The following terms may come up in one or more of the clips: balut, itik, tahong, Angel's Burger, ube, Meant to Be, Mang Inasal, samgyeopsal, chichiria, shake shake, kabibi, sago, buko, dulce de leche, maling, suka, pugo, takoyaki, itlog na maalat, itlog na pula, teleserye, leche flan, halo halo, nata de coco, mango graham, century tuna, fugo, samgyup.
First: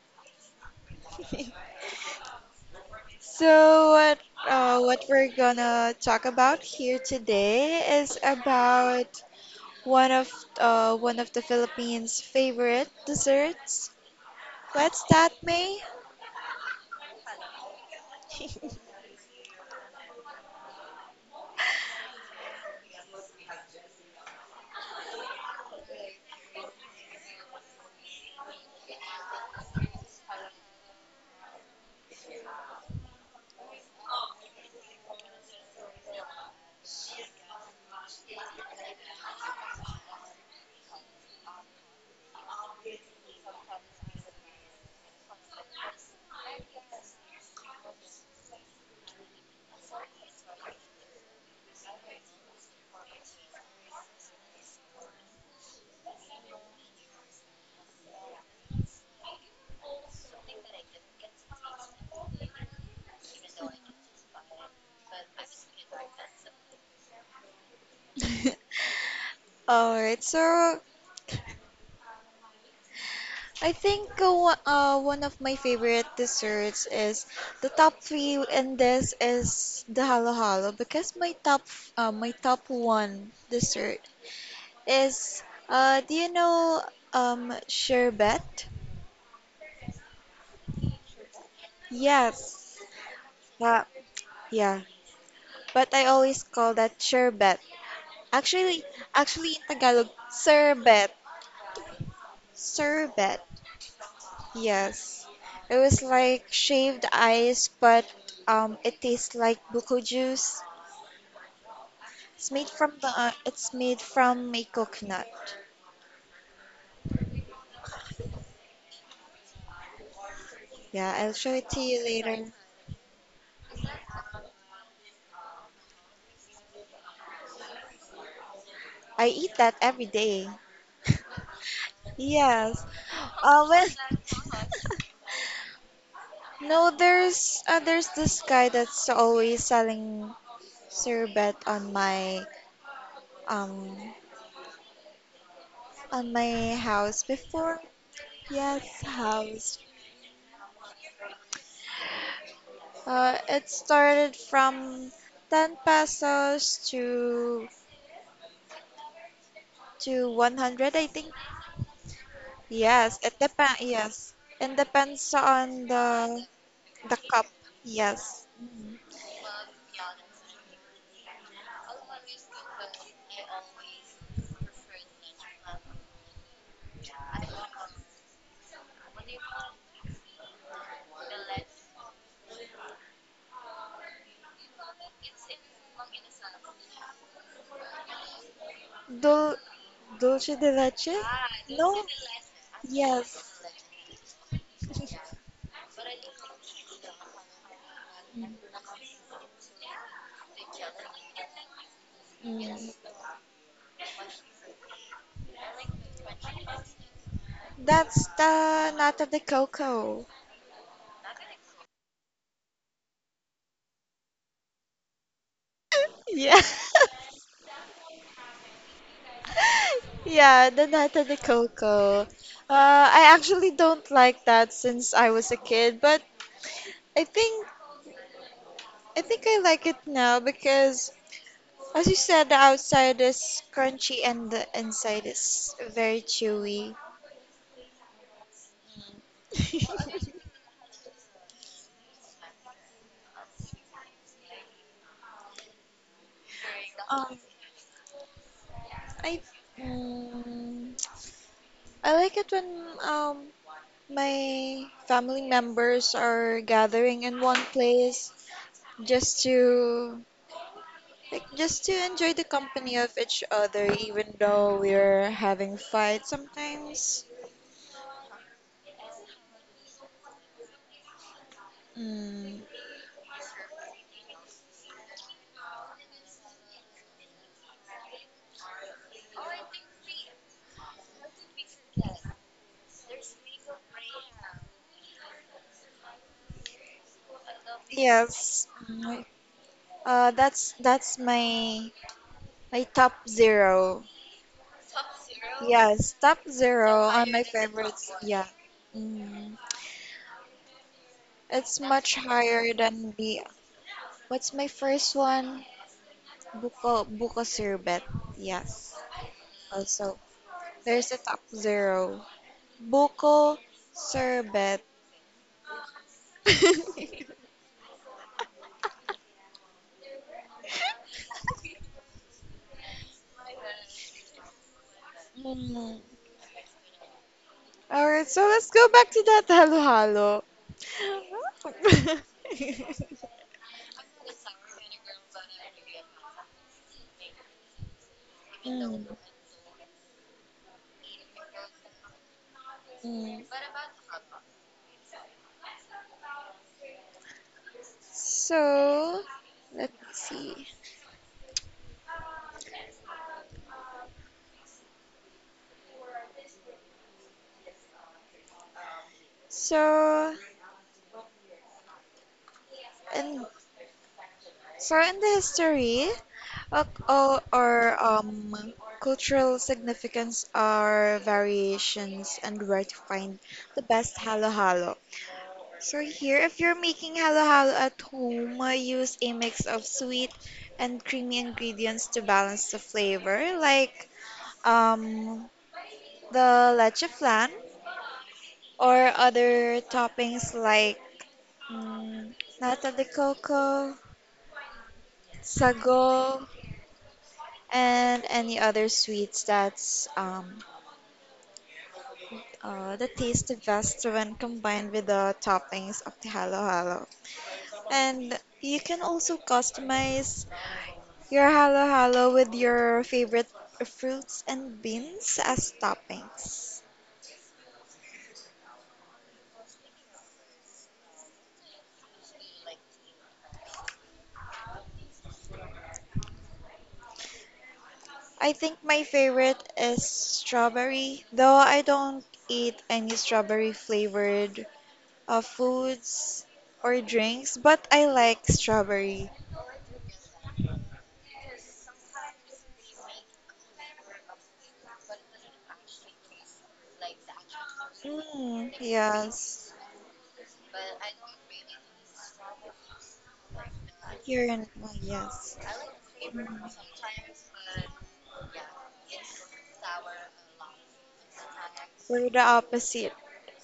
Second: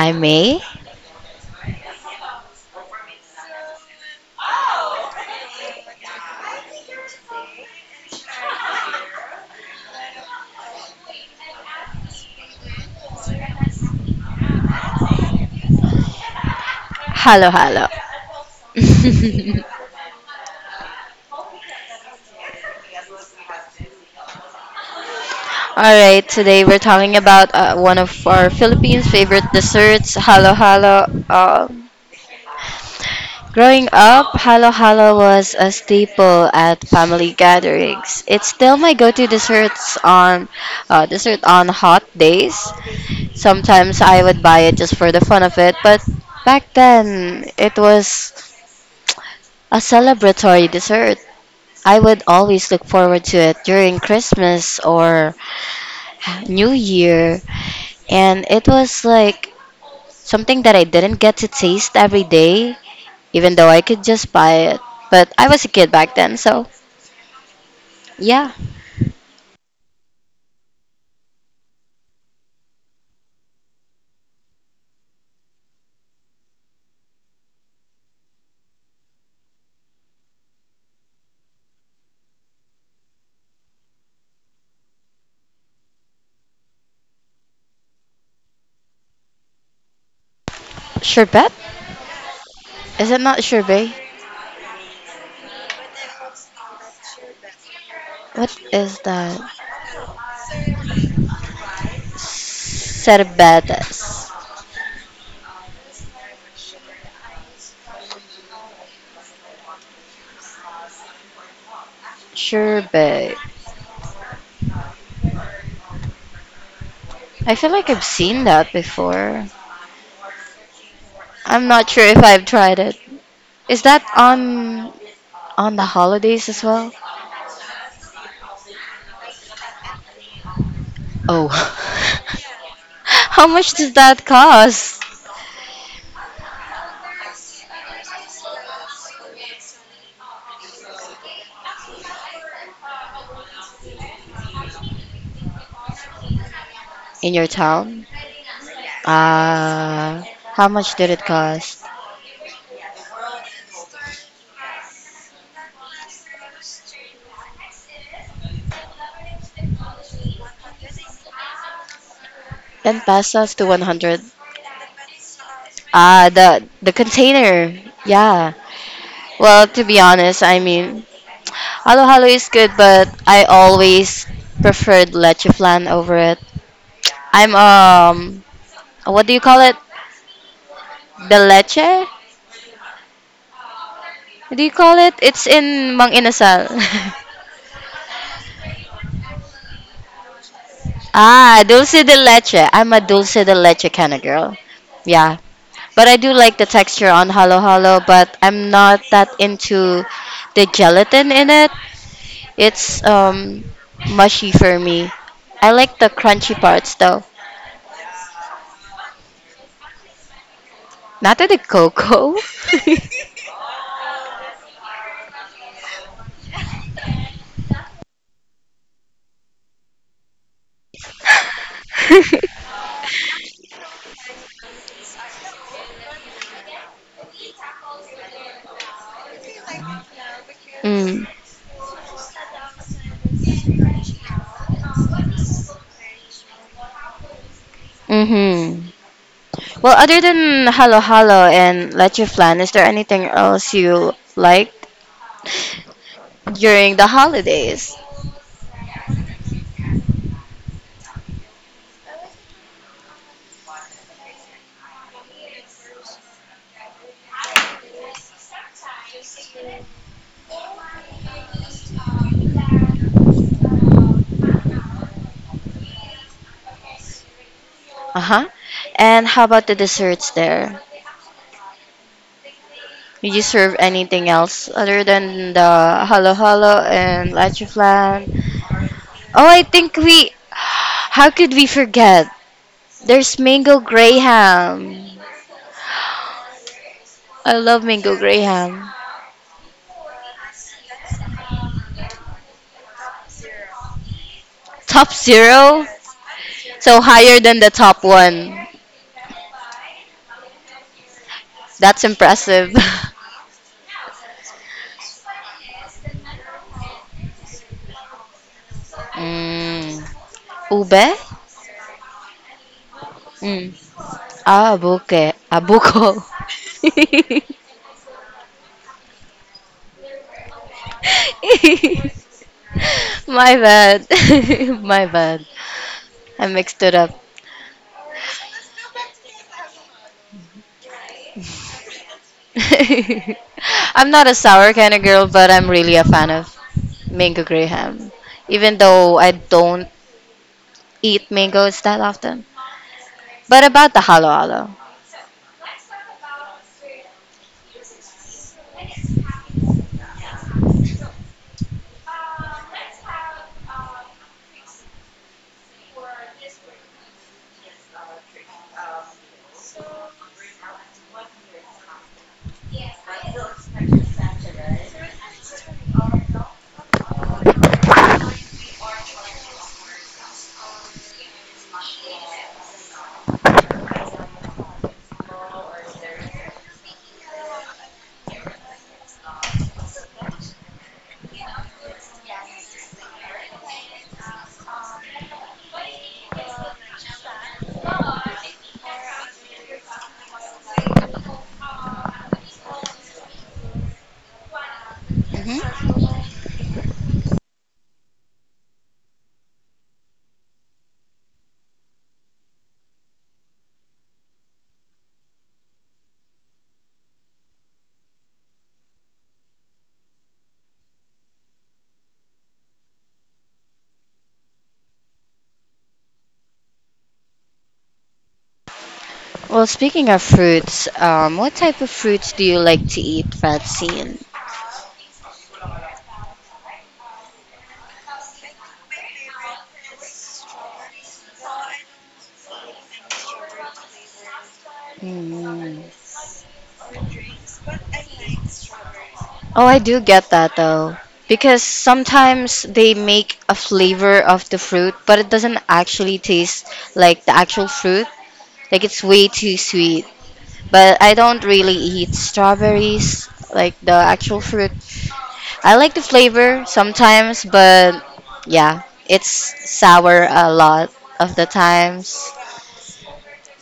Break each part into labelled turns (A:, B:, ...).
A: I'm May.
B: So what what we're gonna talk about here today is about one of one of the Philippines' favorite desserts. What's that, May?
A: Hello, hello. All right, today we're talking about one of our Philippines' favorite desserts, halo halo. Growing up, halo halo was a staple at family gatherings. It's still my go-to dessert on hot days. Sometimes I would buy it just for the fun of it, but back then it was a celebratory dessert. I would always look forward to it during Christmas or New Year, and it was like something that I didn't get to taste every day even though I could just buy it. But I was a kid back then, so yeah.
B: All right, so I think one of my favorite desserts is the top three, and this is the halo halo because my top one dessert is do you know sherbet?
A: Sherbet?
B: Yes,
A: Is it not
B: that
A: sherbet?
B: yeah, but I always call that sherbet.
A: What
B: Actually,
A: is that?
B: actually in Tagalog, sherbet, sherbet.
A: Cerbetes.
B: Yes, it was like shaved ice, but it tastes like buko juice. It's made from the
A: Sherbet.
B: it's made from a coconut.
A: I feel like I've seen that before.
B: Yeah, I'll show
A: I'm
B: it to
A: not
B: you
A: sure if I've
B: later.
A: tried it. Is that on the holidays as well?
B: I eat that every day.
A: Oh.
B: Yes.
A: How much
B: Well,
A: does that cost
B: no, there's this guy that's always selling sorbet um on my house
A: in your
B: before.
A: town?
B: Yes, house.
A: Uh, how much did it cost?
B: It started from 10 pesos to 100, I think.
A: 10
B: Yes, it
A: pesos to
B: depends.
A: 100.
B: Yes, it depends on
A: Ah, the
B: the cup.
A: container.
B: Yes,
A: Yeah. Well, to be honest, I mean, halo halo is good, but I always preferred leche flan over it. I'm what do you call it? The leche? What do you call it? It's in Mang Inasal.
B: Dul dulce de leche?
A: ah,
B: No.
A: dulce de leche. I'm a
B: Yes.
A: dulce de leche kind of girl. Yeah. But I do like the texture on halo halo, but I'm not that into the gelatin in it.
B: Mm.
A: It's mushy for me. I like the crunchy parts though.
B: That's the nata de coco.
A: Not to the cocoa.
B: Yeah. Yeah, the nata de coco. I actually don't like that since I was a kid, but I think I think I like it now because
A: mm.
B: as you said, the outside is crunchy and the inside is very chewy.
A: Mm-hmm. Well, other than halo halo and leche flan, is there anything else you liked during the
B: um,
A: holidays?
B: I mm, I like it when my family members are gathering in one place just to just to enjoy the company of each other, even though we're having fights sometimes.
A: Uh-huh. And how about the desserts there?
B: Mm,
A: Did you serve anything else other than the halo halo and leche flan? Oh, I think we. How could we forget? There's mango graham. I love mango
B: yes.
A: graham.
B: That's my top zero.
A: Top zero?
B: Yes, top zero
A: So
B: are my
A: higher than the top
B: favorites. Yeah.
A: one.
B: Mm. It's
A: That's
B: much higher
A: impressive.
B: than the. What's my first one? Buko Sherbet. Yes.
A: mm.
B: Also, there's a
A: Ube?
B: top zero. Buko
A: Mm. Ah,
B: Sherbet.
A: buke. Ah, My bad. My bad.
B: Mm.
A: I mixed it up.
B: Alright, so let's go back to that halo halo.
A: I'm not a sour kind of girl, but I'm really a fan of mango graham. Even
B: mm.
A: though I don't eat mangoes that often.
B: Mm.
A: But about the halo halo.
B: So, let's see. So, and so in the history, or cultural significance are variations and where to find the best halo halo. So here, if you're making halo halo at home, use a mix of sweet and creamy ingredients to balance the flavor, like um, the leche flan or other toppings like mm, nata de coco,
A: Hmm.
B: sago, and any other sweets that taste the best when combined with the toppings of the halo halo. And you can also customize your halo halo with your favorite fruits and beans as toppings.
A: Well, speaking of fruits, what type of fruits do you like to eat, Francine?
B: I think my favorite is strawberry, though I don't eat any strawberry flavored
A: Mm.
B: foods or drinks, but I like strawberry.
A: Oh, I do get that though. Because sometimes they make a flavor of the fruit, but it doesn't actually taste like the actual fruit.
B: Mm,
A: Like it's way too
B: yes,
A: sweet. But I don't really eat strawberries, like the actual
B: you're in.
A: fruit.
B: Oh, yes,
A: I like the flavor sometimes, but yeah, it's sour a lot of the times.
B: we're the opposite.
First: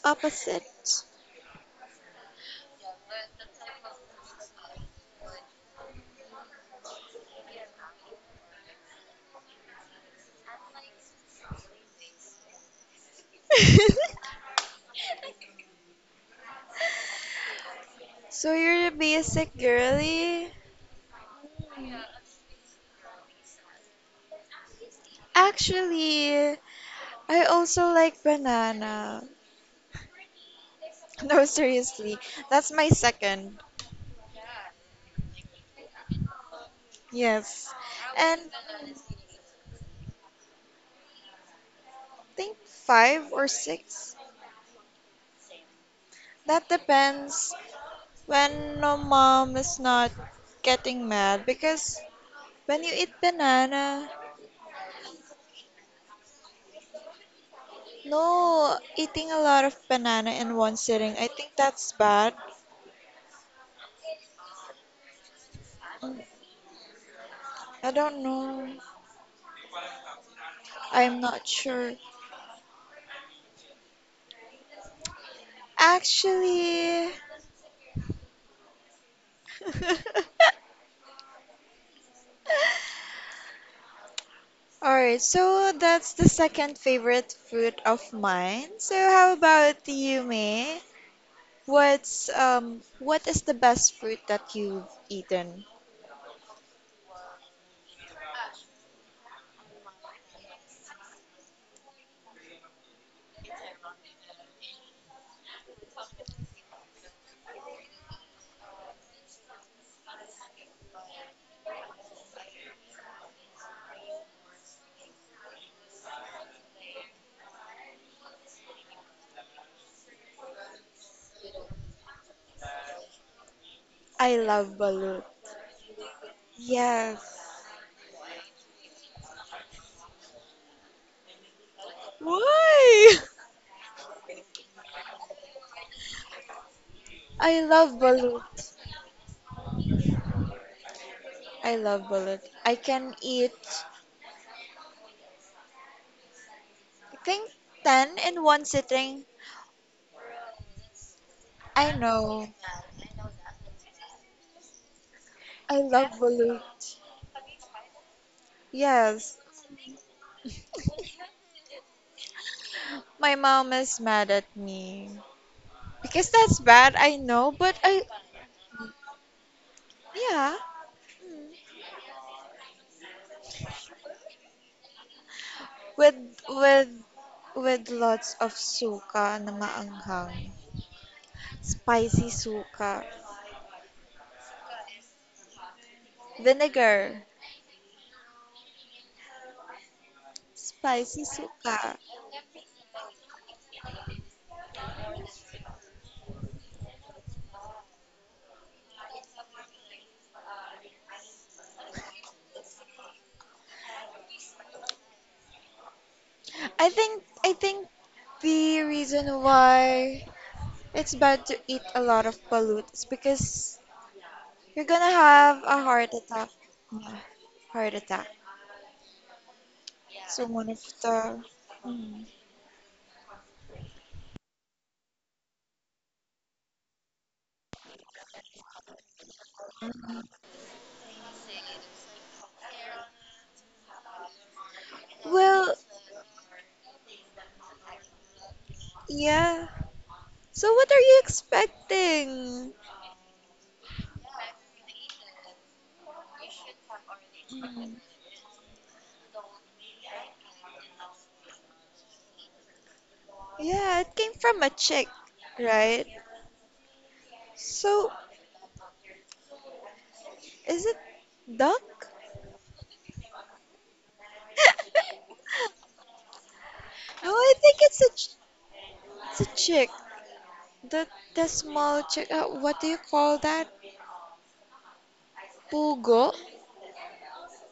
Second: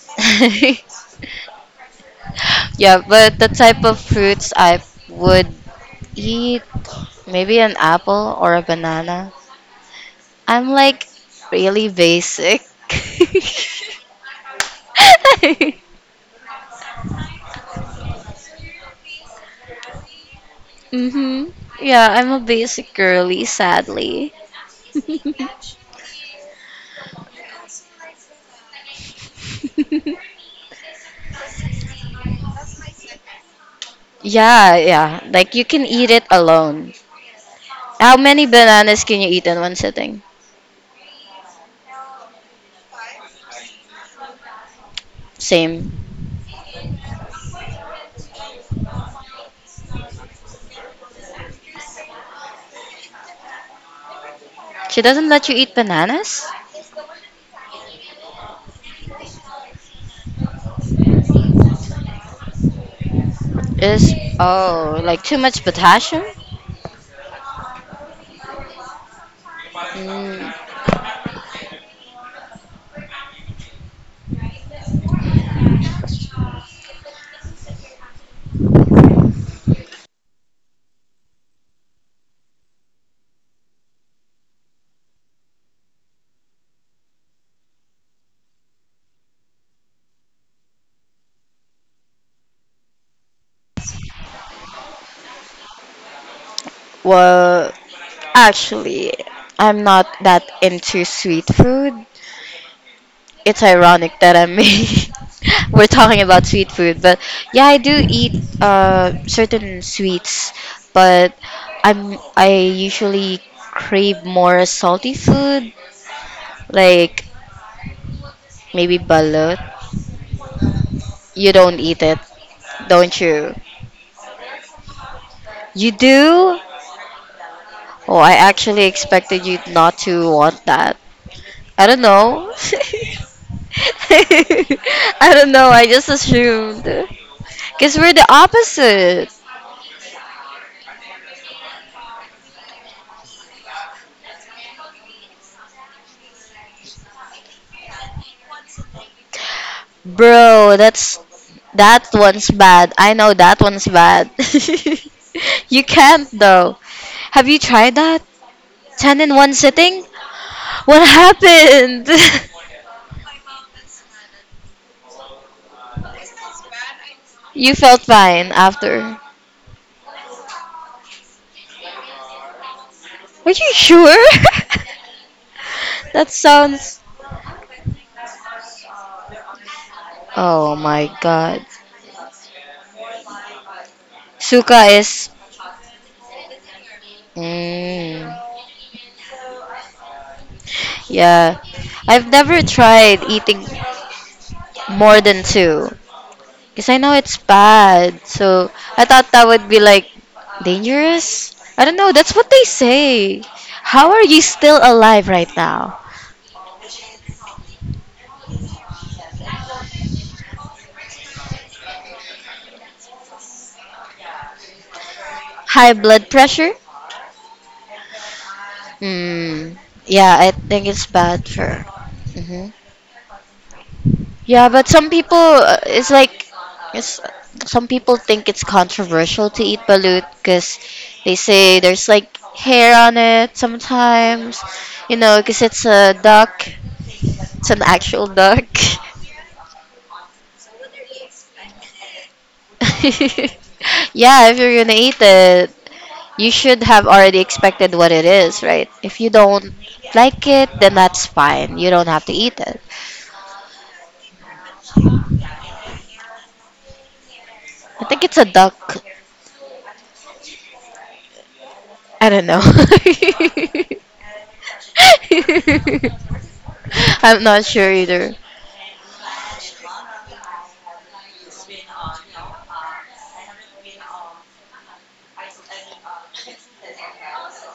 B: Opposite.
A: Yeah, but the type of fruits I would eat, maybe an apple or a banana. I'm like really basic.
B: So you're a basic girly?
A: Mhm. Yeah, I'm a basic girly, sadly.
B: Actually, I also like banana. No, seriously, that's my second.
A: Yeah, yeah. Like you can eat it alone.
B: Yes,
A: How
B: and
A: many
B: I
A: bananas can you eat in one sitting?
B: think five or six.
A: Same.
B: That depends when no mom is not getting mad because when you eat banana,
A: She doesn't let you eat bananas?
B: no, eating a lot of banana in one sitting, I think that's bad.
A: Is oh, like too much
B: Mm,
A: potassium?
B: I don't know.
A: Mm,
B: I'm not sure. Actually, all right, so that's the second favorite food of mine. So how about you, May? What is the best fruit that you've eaten?
A: well, actually, I'm not that into sweet food. It's ironic that I'm we're talking about sweet food, but yeah, I do eat certain sweets, but I usually crave more salty food like maybe balut. You don't eat it, don't you?
B: I love balut.
A: You do?
B: Yes.
A: Oh, I actually expected you not to want that. I don't know.
B: Why?
A: I don't know. I just assumed.
B: I
A: Because
B: love
A: we're the
B: balut.
A: opposite.
B: I love balut. I can eat, I think, 10 in one sitting.
A: Bro, that's
B: I
A: that
B: know.
A: one's bad. I know that one's bad.
B: I
A: you
B: love
A: can't though.
B: balut.
A: Have you tried that? 10 in
B: Yes.
A: one sitting? What happened?
B: My mom is mad at me because that's bad. I know,
A: You
B: but
A: felt
B: I
A: fine after. Are
B: yeah, mm.
A: you sure?
B: with
A: that
B: with
A: sounds.
B: with lots of suka na maanghang,
A: Oh my god.
B: spicy suka,
A: Suka is.
B: vinegar,
A: Mm,
B: spicy
A: yeah.
B: suka.
A: I've never tried eating more than two. Because I know it's bad. So I thought that would be like dangerous. I don't know. That's what they say. How are you still alive right now?
B: I think the reason why it's bad to eat a lot of balut is because you're gonna have a
A: High
B: heart
A: blood
B: attack.
A: pressure?
B: Yeah, heart attack.
A: Mm, yeah,
B: So
A: I
B: one of
A: think it's
B: the.
A: bad for.
B: Mm.
A: Hmm. Yeah, but some people, it's like, it's, some people think it's controversial to eat balut because they say there's like hair on it sometimes, you know, because
B: Well,
A: it's a duck. It's an actual duck.
B: yeah. So what are you expecting?
A: yeah, if you're gonna eat it, you should have already expected
B: Mm.
A: what it is, right? If you don't like it, then that's fine. You don't have to eat it.
B: Yeah, it came from a chick, right?
A: I
B: So
A: think it's a duck.
B: is it duck?
A: I don't know.
B: No,
A: I'm
B: I
A: not
B: think
A: sure
B: it's a
A: either.
B: ch- it's a chick. The the small chick. What do you call that? Pugo.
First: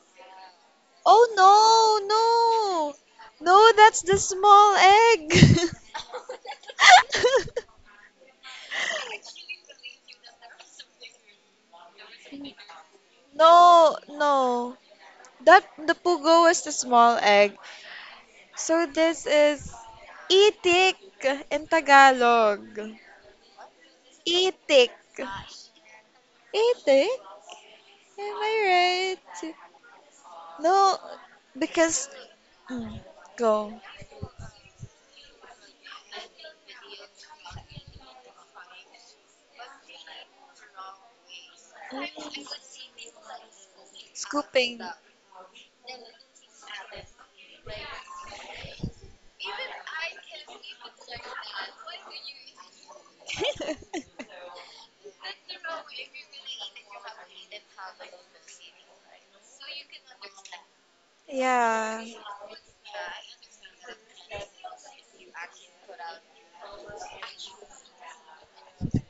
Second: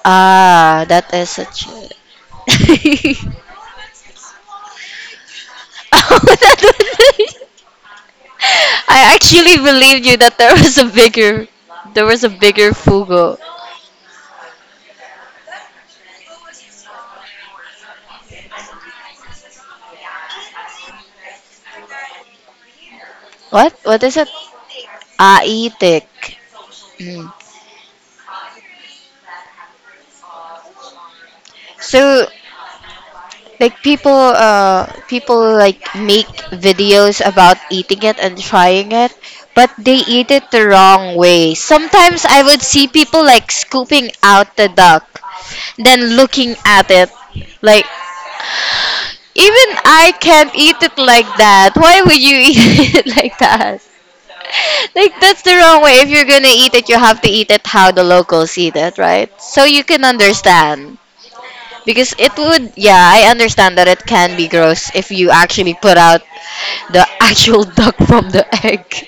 A: Ah, that is a. Ch-
B: Oh no, no. No, that's the small egg.
A: oh, that was. I actually believed you that there was a bigger fugo.
B: No, no. That the pugo is the small egg. So this is itik in Tagalog.
A: What? What is it?
B: Itik.
A: Aitik.
B: Itik?
A: Mm.
B: Am I right? No, because
A: So
B: mm,
A: like
B: go.
A: people, people like make videos about eating it and trying it, but they eat it the wrong way.
B: Mm,
A: Sometimes I would see people like scooping out the
B: scooping.
A: duck, then looking at it, like even I can't eat it like that. Why would you eat it like that? Like that's the wrong way. If you're gonna eat it, you have to eat it how the locals eat it, right? So you can understand.
B: Yeah.
A: Because it would, yeah, I understand that it can be gross if you actually put out the actual duck from the egg.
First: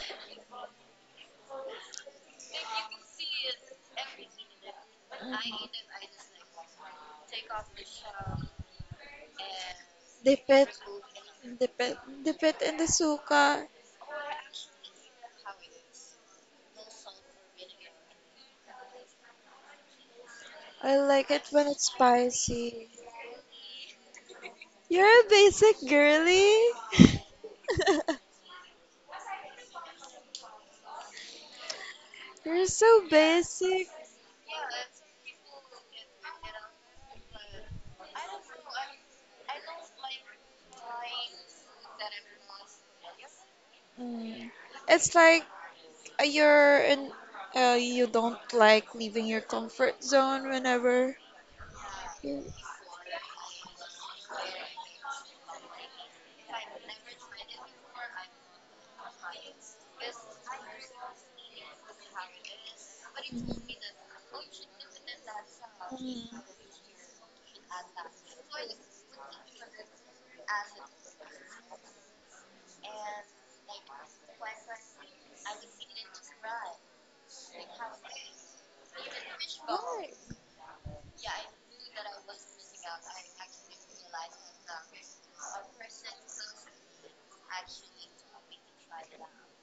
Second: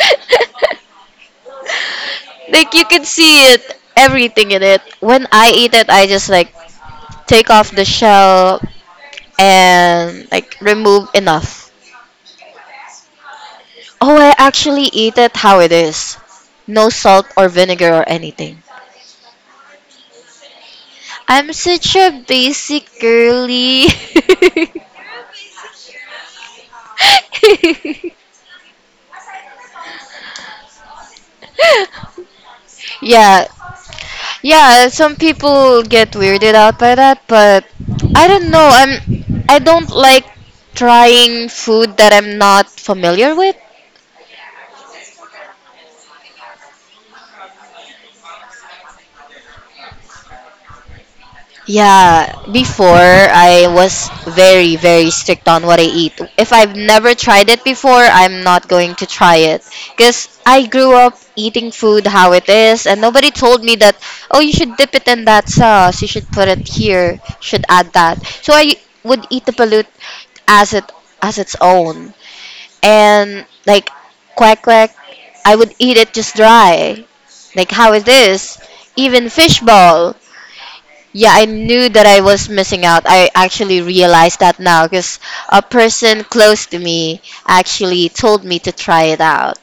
A: like you can see it, everything in it. When
B: Mm.
A: I eat it, I just like take off the shell and
B: Dip
A: like
B: it,
A: remove enough.
B: dip it, dip it in the suka.
A: Oh, I actually eat it how it is. No salt or vinegar or anything.
B: I like it
A: I'm
B: when it's
A: such a basic
B: spicy.
A: girly.
B: You're a basic girly. You're so
A: Yeah,
B: basic.
A: yeah. Some people get weirded out by that, but I don't know. I don't like trying food that I'm not familiar with.
B: Mm. It's like uh, you're in, you don't like leaving your comfort zone whenever.
A: Yeah, before I was very, very strict on what I eat. If I've never tried it before, I'm not going to try it. Because I grew up eating food how it is, and nobody told me that, oh, you should dip it in that sauce, you should put it here, you should add that. So I would eat the balut as it as its own. And like quack quack, I would eat it just dry. Like how it is. This?
B: Mm.
A: Even
B: Right.
A: fishball. Yeah, I knew that I was missing out. I actually realized that now because a person close to me actually told me to try it out.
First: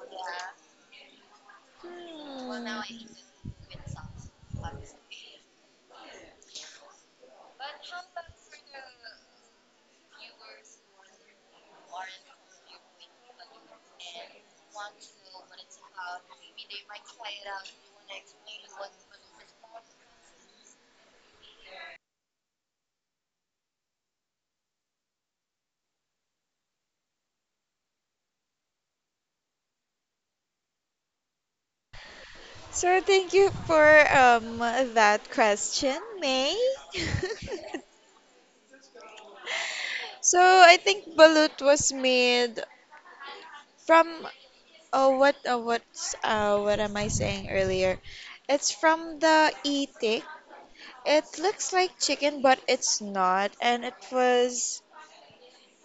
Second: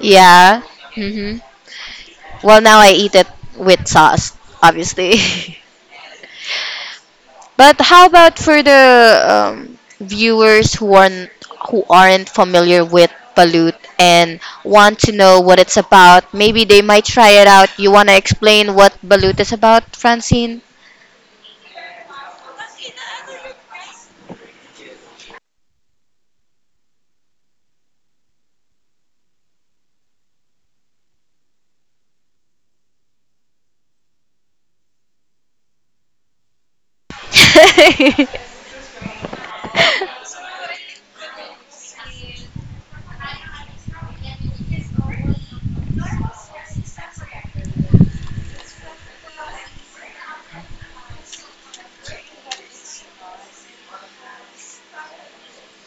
A: Yeah. Hmm. Well,
B: Hmm.
A: now I eat it with sauce, obviously. but how about for the viewers who aren't familiar with balut and want to know what it's about? Maybe they might try it out. You want to explain what balut is about, Francine?
B: So thank you for um that question, May. so I think balut was made from. Oh, what am I saying earlier? It's from the itik. It looks like chicken, but it's not. And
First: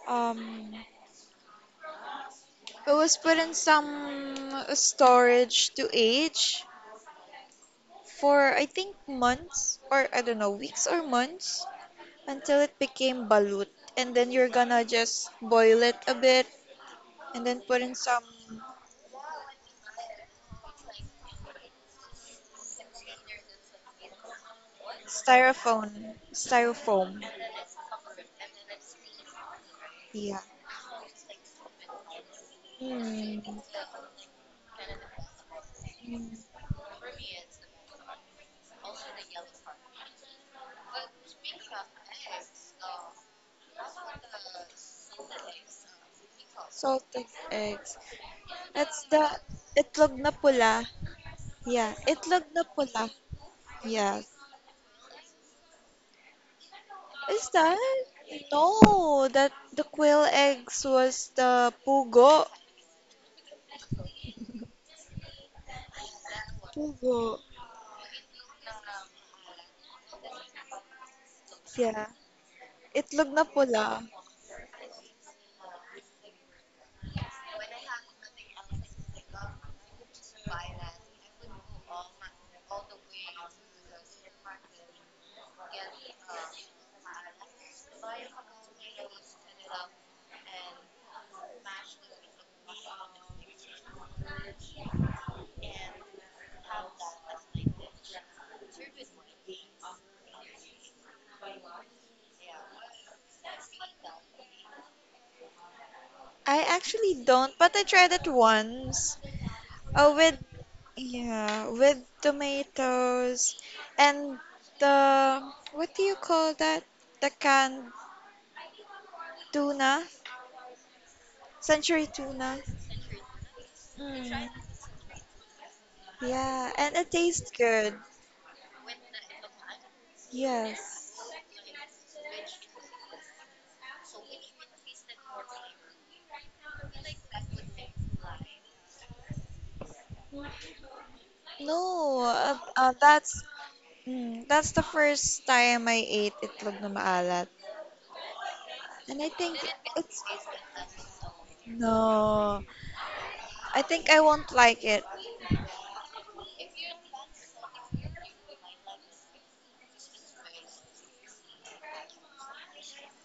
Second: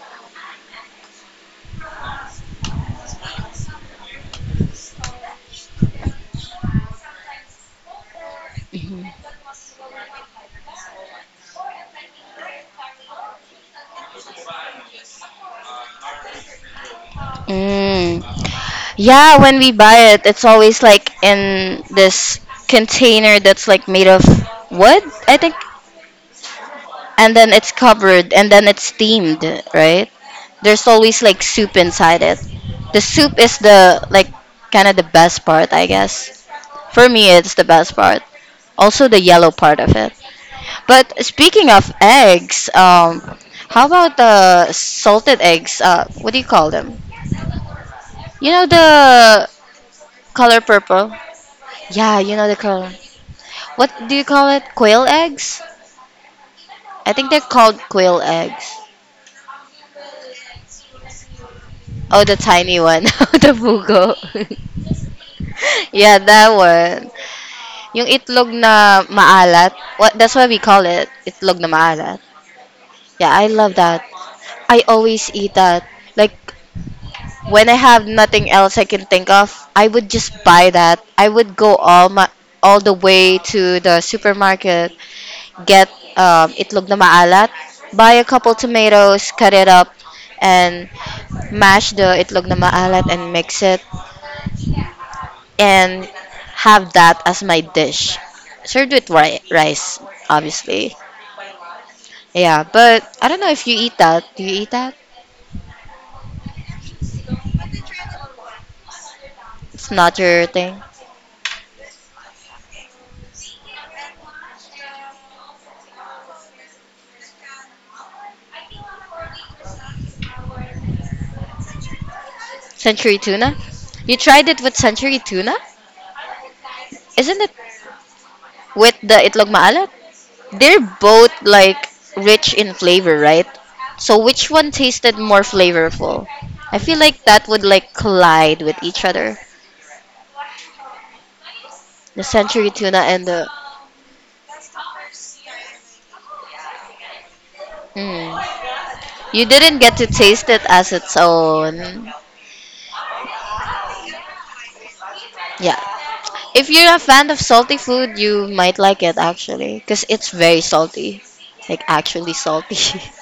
B: um, it was put in some storage to age for, I think, months or I don't know, weeks or months until it became balut. And then you're gonna just boil it a bit and then put in some
A: Mm. Yeah, when we buy it, it's always like in this container that's like made of wood, I think,
B: styrofoam.
A: and then it's covered and then it's steamed, right?
B: Yeah.
A: There's always like soup inside it. The
B: Hmm.
A: soup is the like kind of the best part, I
B: Hmm.
A: guess. For me, it's the best part. Also the yellow part of it. But speaking of eggs, how about the salted eggs? What do you call them?
B: Salted eggs.
A: You know
B: It's the
A: the
B: itlog na
A: color
B: pula.
A: purple.
B: Yeah,
A: Yeah, you
B: itlog
A: know the
B: na
A: color.
B: pula.
A: What do
B: Yes.
A: you call it? Quail eggs? I think they're
B: Is
A: called
B: that?
A: quail eggs.
B: No, that the quail eggs was the
A: Oh, the
B: pugo.
A: tiny one. the bugo. yeah, that one.
B: Pugo.
A: Yung itlog na maalat. What, that's why we call it itlog na
B: Yeah.
A: maalat.
B: Itlog
A: Yeah,
B: na
A: I love
B: pula.
A: that. I always eat that. Like, when I have nothing else I can think of, I would just buy that. I would go all the way to the supermarket get itlog na maalat. Buy a couple tomatoes, cut it up, and mash the itlog na maalat and mix it. And have that as my dish. Served with rice, obviously. Yeah, but I don't know if you eat that. Do you eat that?
B: I actually don't, but I tried it once.
A: It's
B: Oh,
A: not
B: with
A: your thing.
B: yeah, with tomatoes and the what do you call that? The canned tuna, century tuna.
A: Century tuna? You
B: Mm.
A: tried it with century tuna?
B: Yeah, and it
A: Isn't
B: tastes
A: it
B: good.
A: with the itlog maalat? They're
B: Yes.
A: both like rich in flavor, right? So which one tasted more flavorful? I feel like that would like collide with each other.
B: No,
A: The century tuna and
B: that's
A: the
B: mm, that's the first time I ate itlog na maalat.
A: mm.
B: And I
A: You
B: think
A: didn't get to
B: it's
A: taste it as its own.
B: no. I think I won't like it.
A: Yeah. If you're a fan of salty food, you might like it actually because it's very salty. Like actually salty.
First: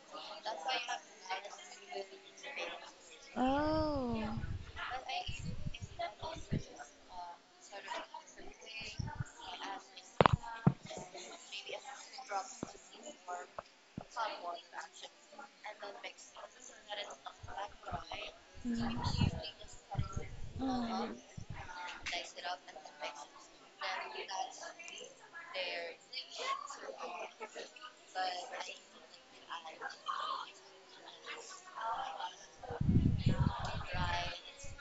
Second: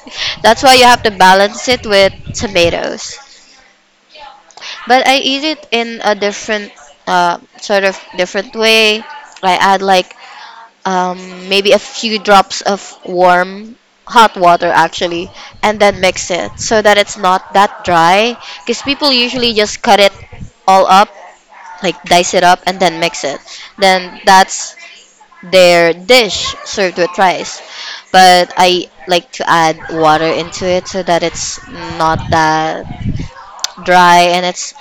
A: That's why you have to balance it with tomatoes.
B: Oh.
A: But I eat it in a different, sort of different way. I add like maybe a few drops of warm hot water actually, and then mix it so that it's not that dry. Because
B: Mm.
A: people usually just cut it all up,
B: Mm.
A: like dice it up, and then mix it. Then that's their dish served with rice. But I like to add water into it so that it's not that dry and it's,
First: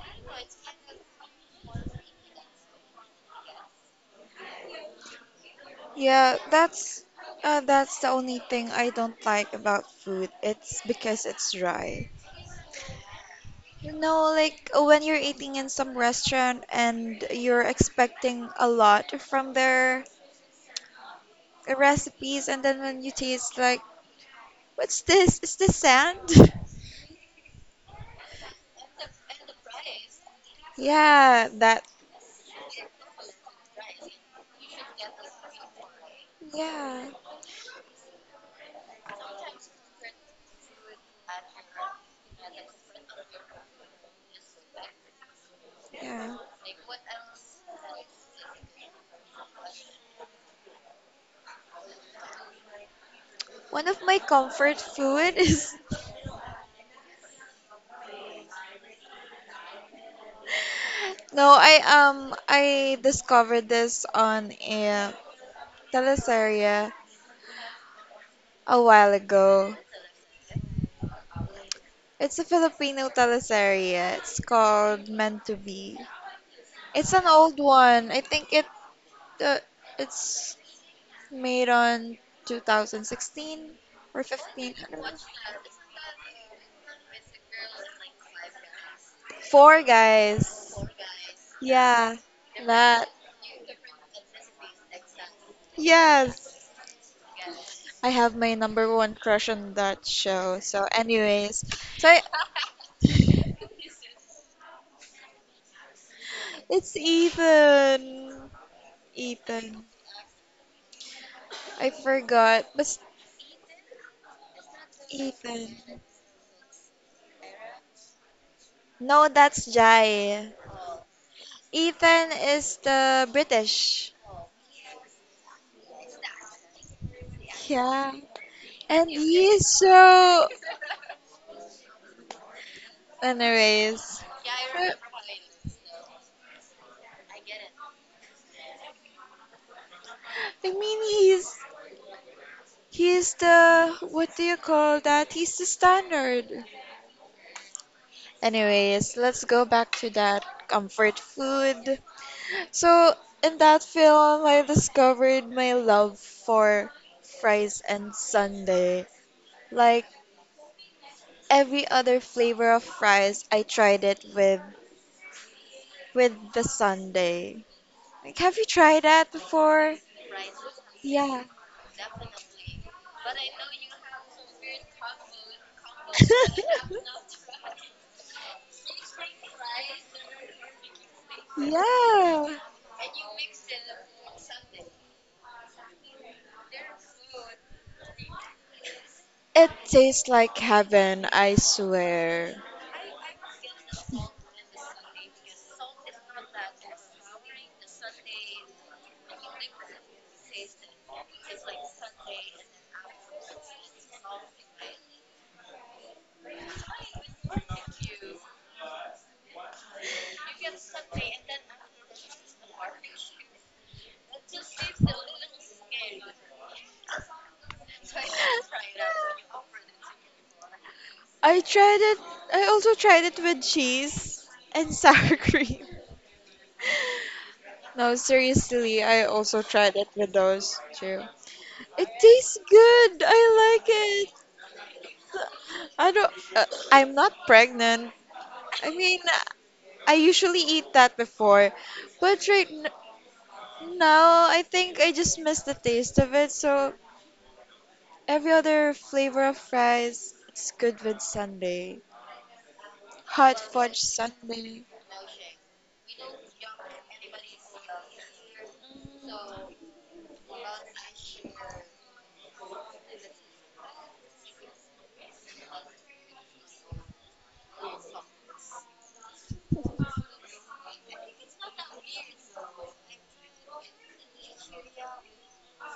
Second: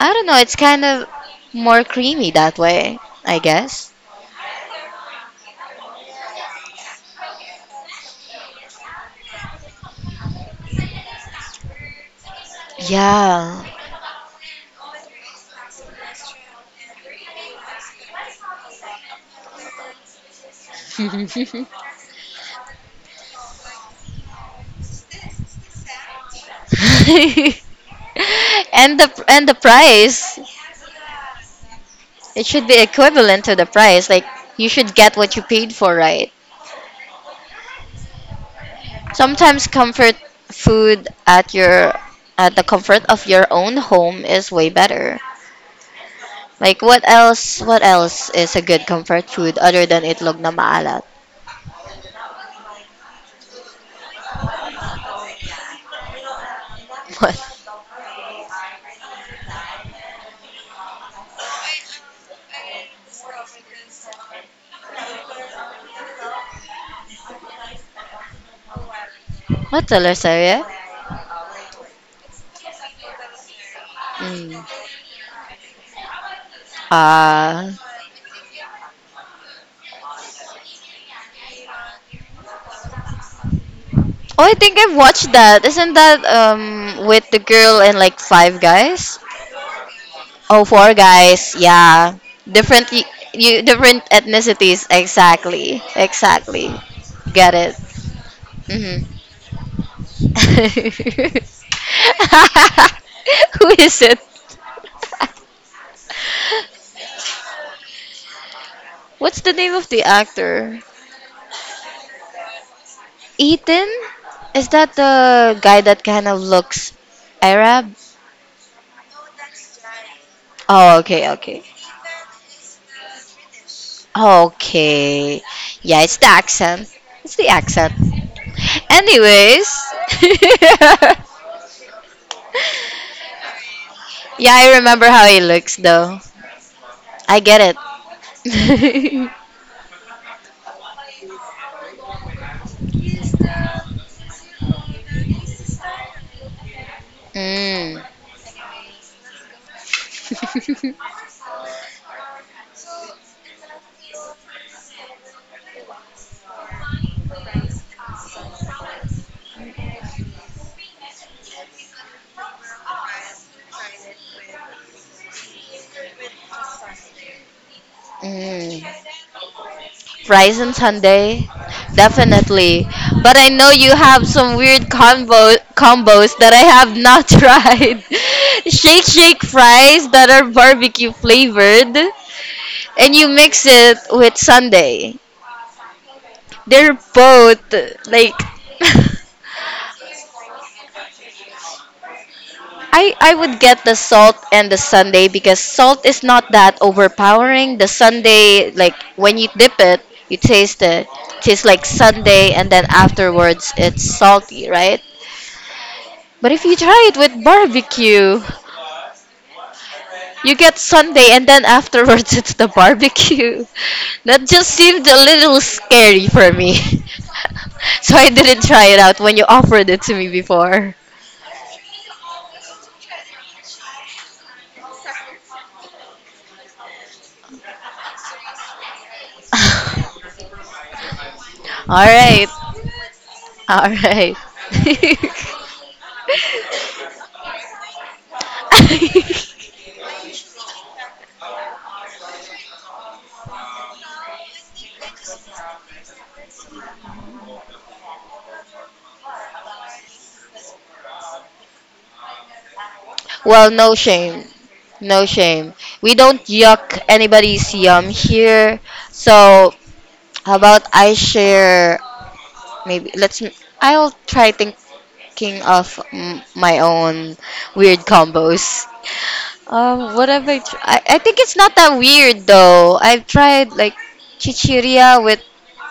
A: I don't know, it's kind of more creamy that way, I guess.
B: Yeah, that's the only thing I don't like about food. It's because it's dry.
A: Yeah.
B: You know, like when you're eating in some restaurant and you're expecting a lot from their
A: and
B: recipes, and then when you taste, like, what's this? Is this sand?
A: the price,
B: Yeah, that.
A: it should be equivalent to the price. Like you should get what you paid for, right?
B: Yeah,
A: Sometimes comfort food at the comfort of your own home is way better.
B: yeah.
A: Like what else is a good comfort food other than itlog na maalat?
B: One of my comfort food is
A: What?
B: no, I discovered this on a teleserye a while ago.
A: What teleserye?
B: It's a Filipino teleserye. It's
A: Mm.
B: called Meant to Be. It's an old
A: Ah.
B: one. I think it uh, it's made on 2016 or
A: Oh, I
B: 15.
A: think
B: I
A: I've
B: don't know.
A: watched that. Isn't that with the girl and like five guys?
B: Four
A: Oh,
B: guys.
A: four guys.
B: Yeah,
A: Yeah. Different
B: that.
A: you different ethnicities. Exactly.
B: Yes.
A: Exactly. Get it.
B: I have my number
A: Mhm.
B: one crush on that show. So, anyways, so I,
A: Who is it?
B: it's Ethan.
A: What's the name
B: Ethan.
A: of the actor?
B: I forgot, but
A: Ethan? Is that the
B: Ethan.
A: guy that kind of looks Arab?
B: No, that's Jai.
A: Oh, okay, okay.
B: Ethan is the British.
A: Okay. Yeah, it's the accent. It's the accent.
B: Yeah. And okay. he's
A: Anyways.
B: so. Anyways.
A: Yeah, I remember how he looks though. I get it.
B: I mean, he's. He's the. What do you call that? He's the standard.
A: Mm.
B: Anyways, let's go back to that comfort food. So, in that film, I discovered my love for fries and sundae. Like, every other flavor of fries, I tried it with the sundae. Like, have you
A: Mm.
B: tried that before?
A: Rice and
B: Yeah.
A: Sunday, definitely. But I know you have some weird combos that I have not tried. Shake shake fries that are barbecue flavored,
B: Yeah.
A: and you mix it with Sunday. They're both like
B: It tastes like heaven, I swear.
A: I would get the salt and the sundae, because salt is not that overpowering. The sundae, like when you dip it, you taste it. Tastes like sundae, and then afterwards it's salty, right? But if you try it with barbecue, you get sundae, and then afterwards it's the barbecue. That just seemed a little scary for me, so I didn't try it out when you offered it to me before.
B: I tried it. I also tried it with cheese and sour cream. No, seriously, I also tried it with those too.
A: All
B: It
A: right,
B: tastes good. I like
A: all
B: it.
A: right.
B: I don't. I'm not pregnant, I mean,
A: Yes.
B: I usually eat that before, but now I think I just miss the taste of it. So every other flavor of fries is good with sundae, hot
A: Well, no
B: fudge
A: shame.
B: sundae.
A: No shame. We don't yuck anybody's yum here. So, how about I share, maybe let's I'll try thinking of my own weird combos. What have I, tr- I? I think it's not that weird though. I've tried like chichiria with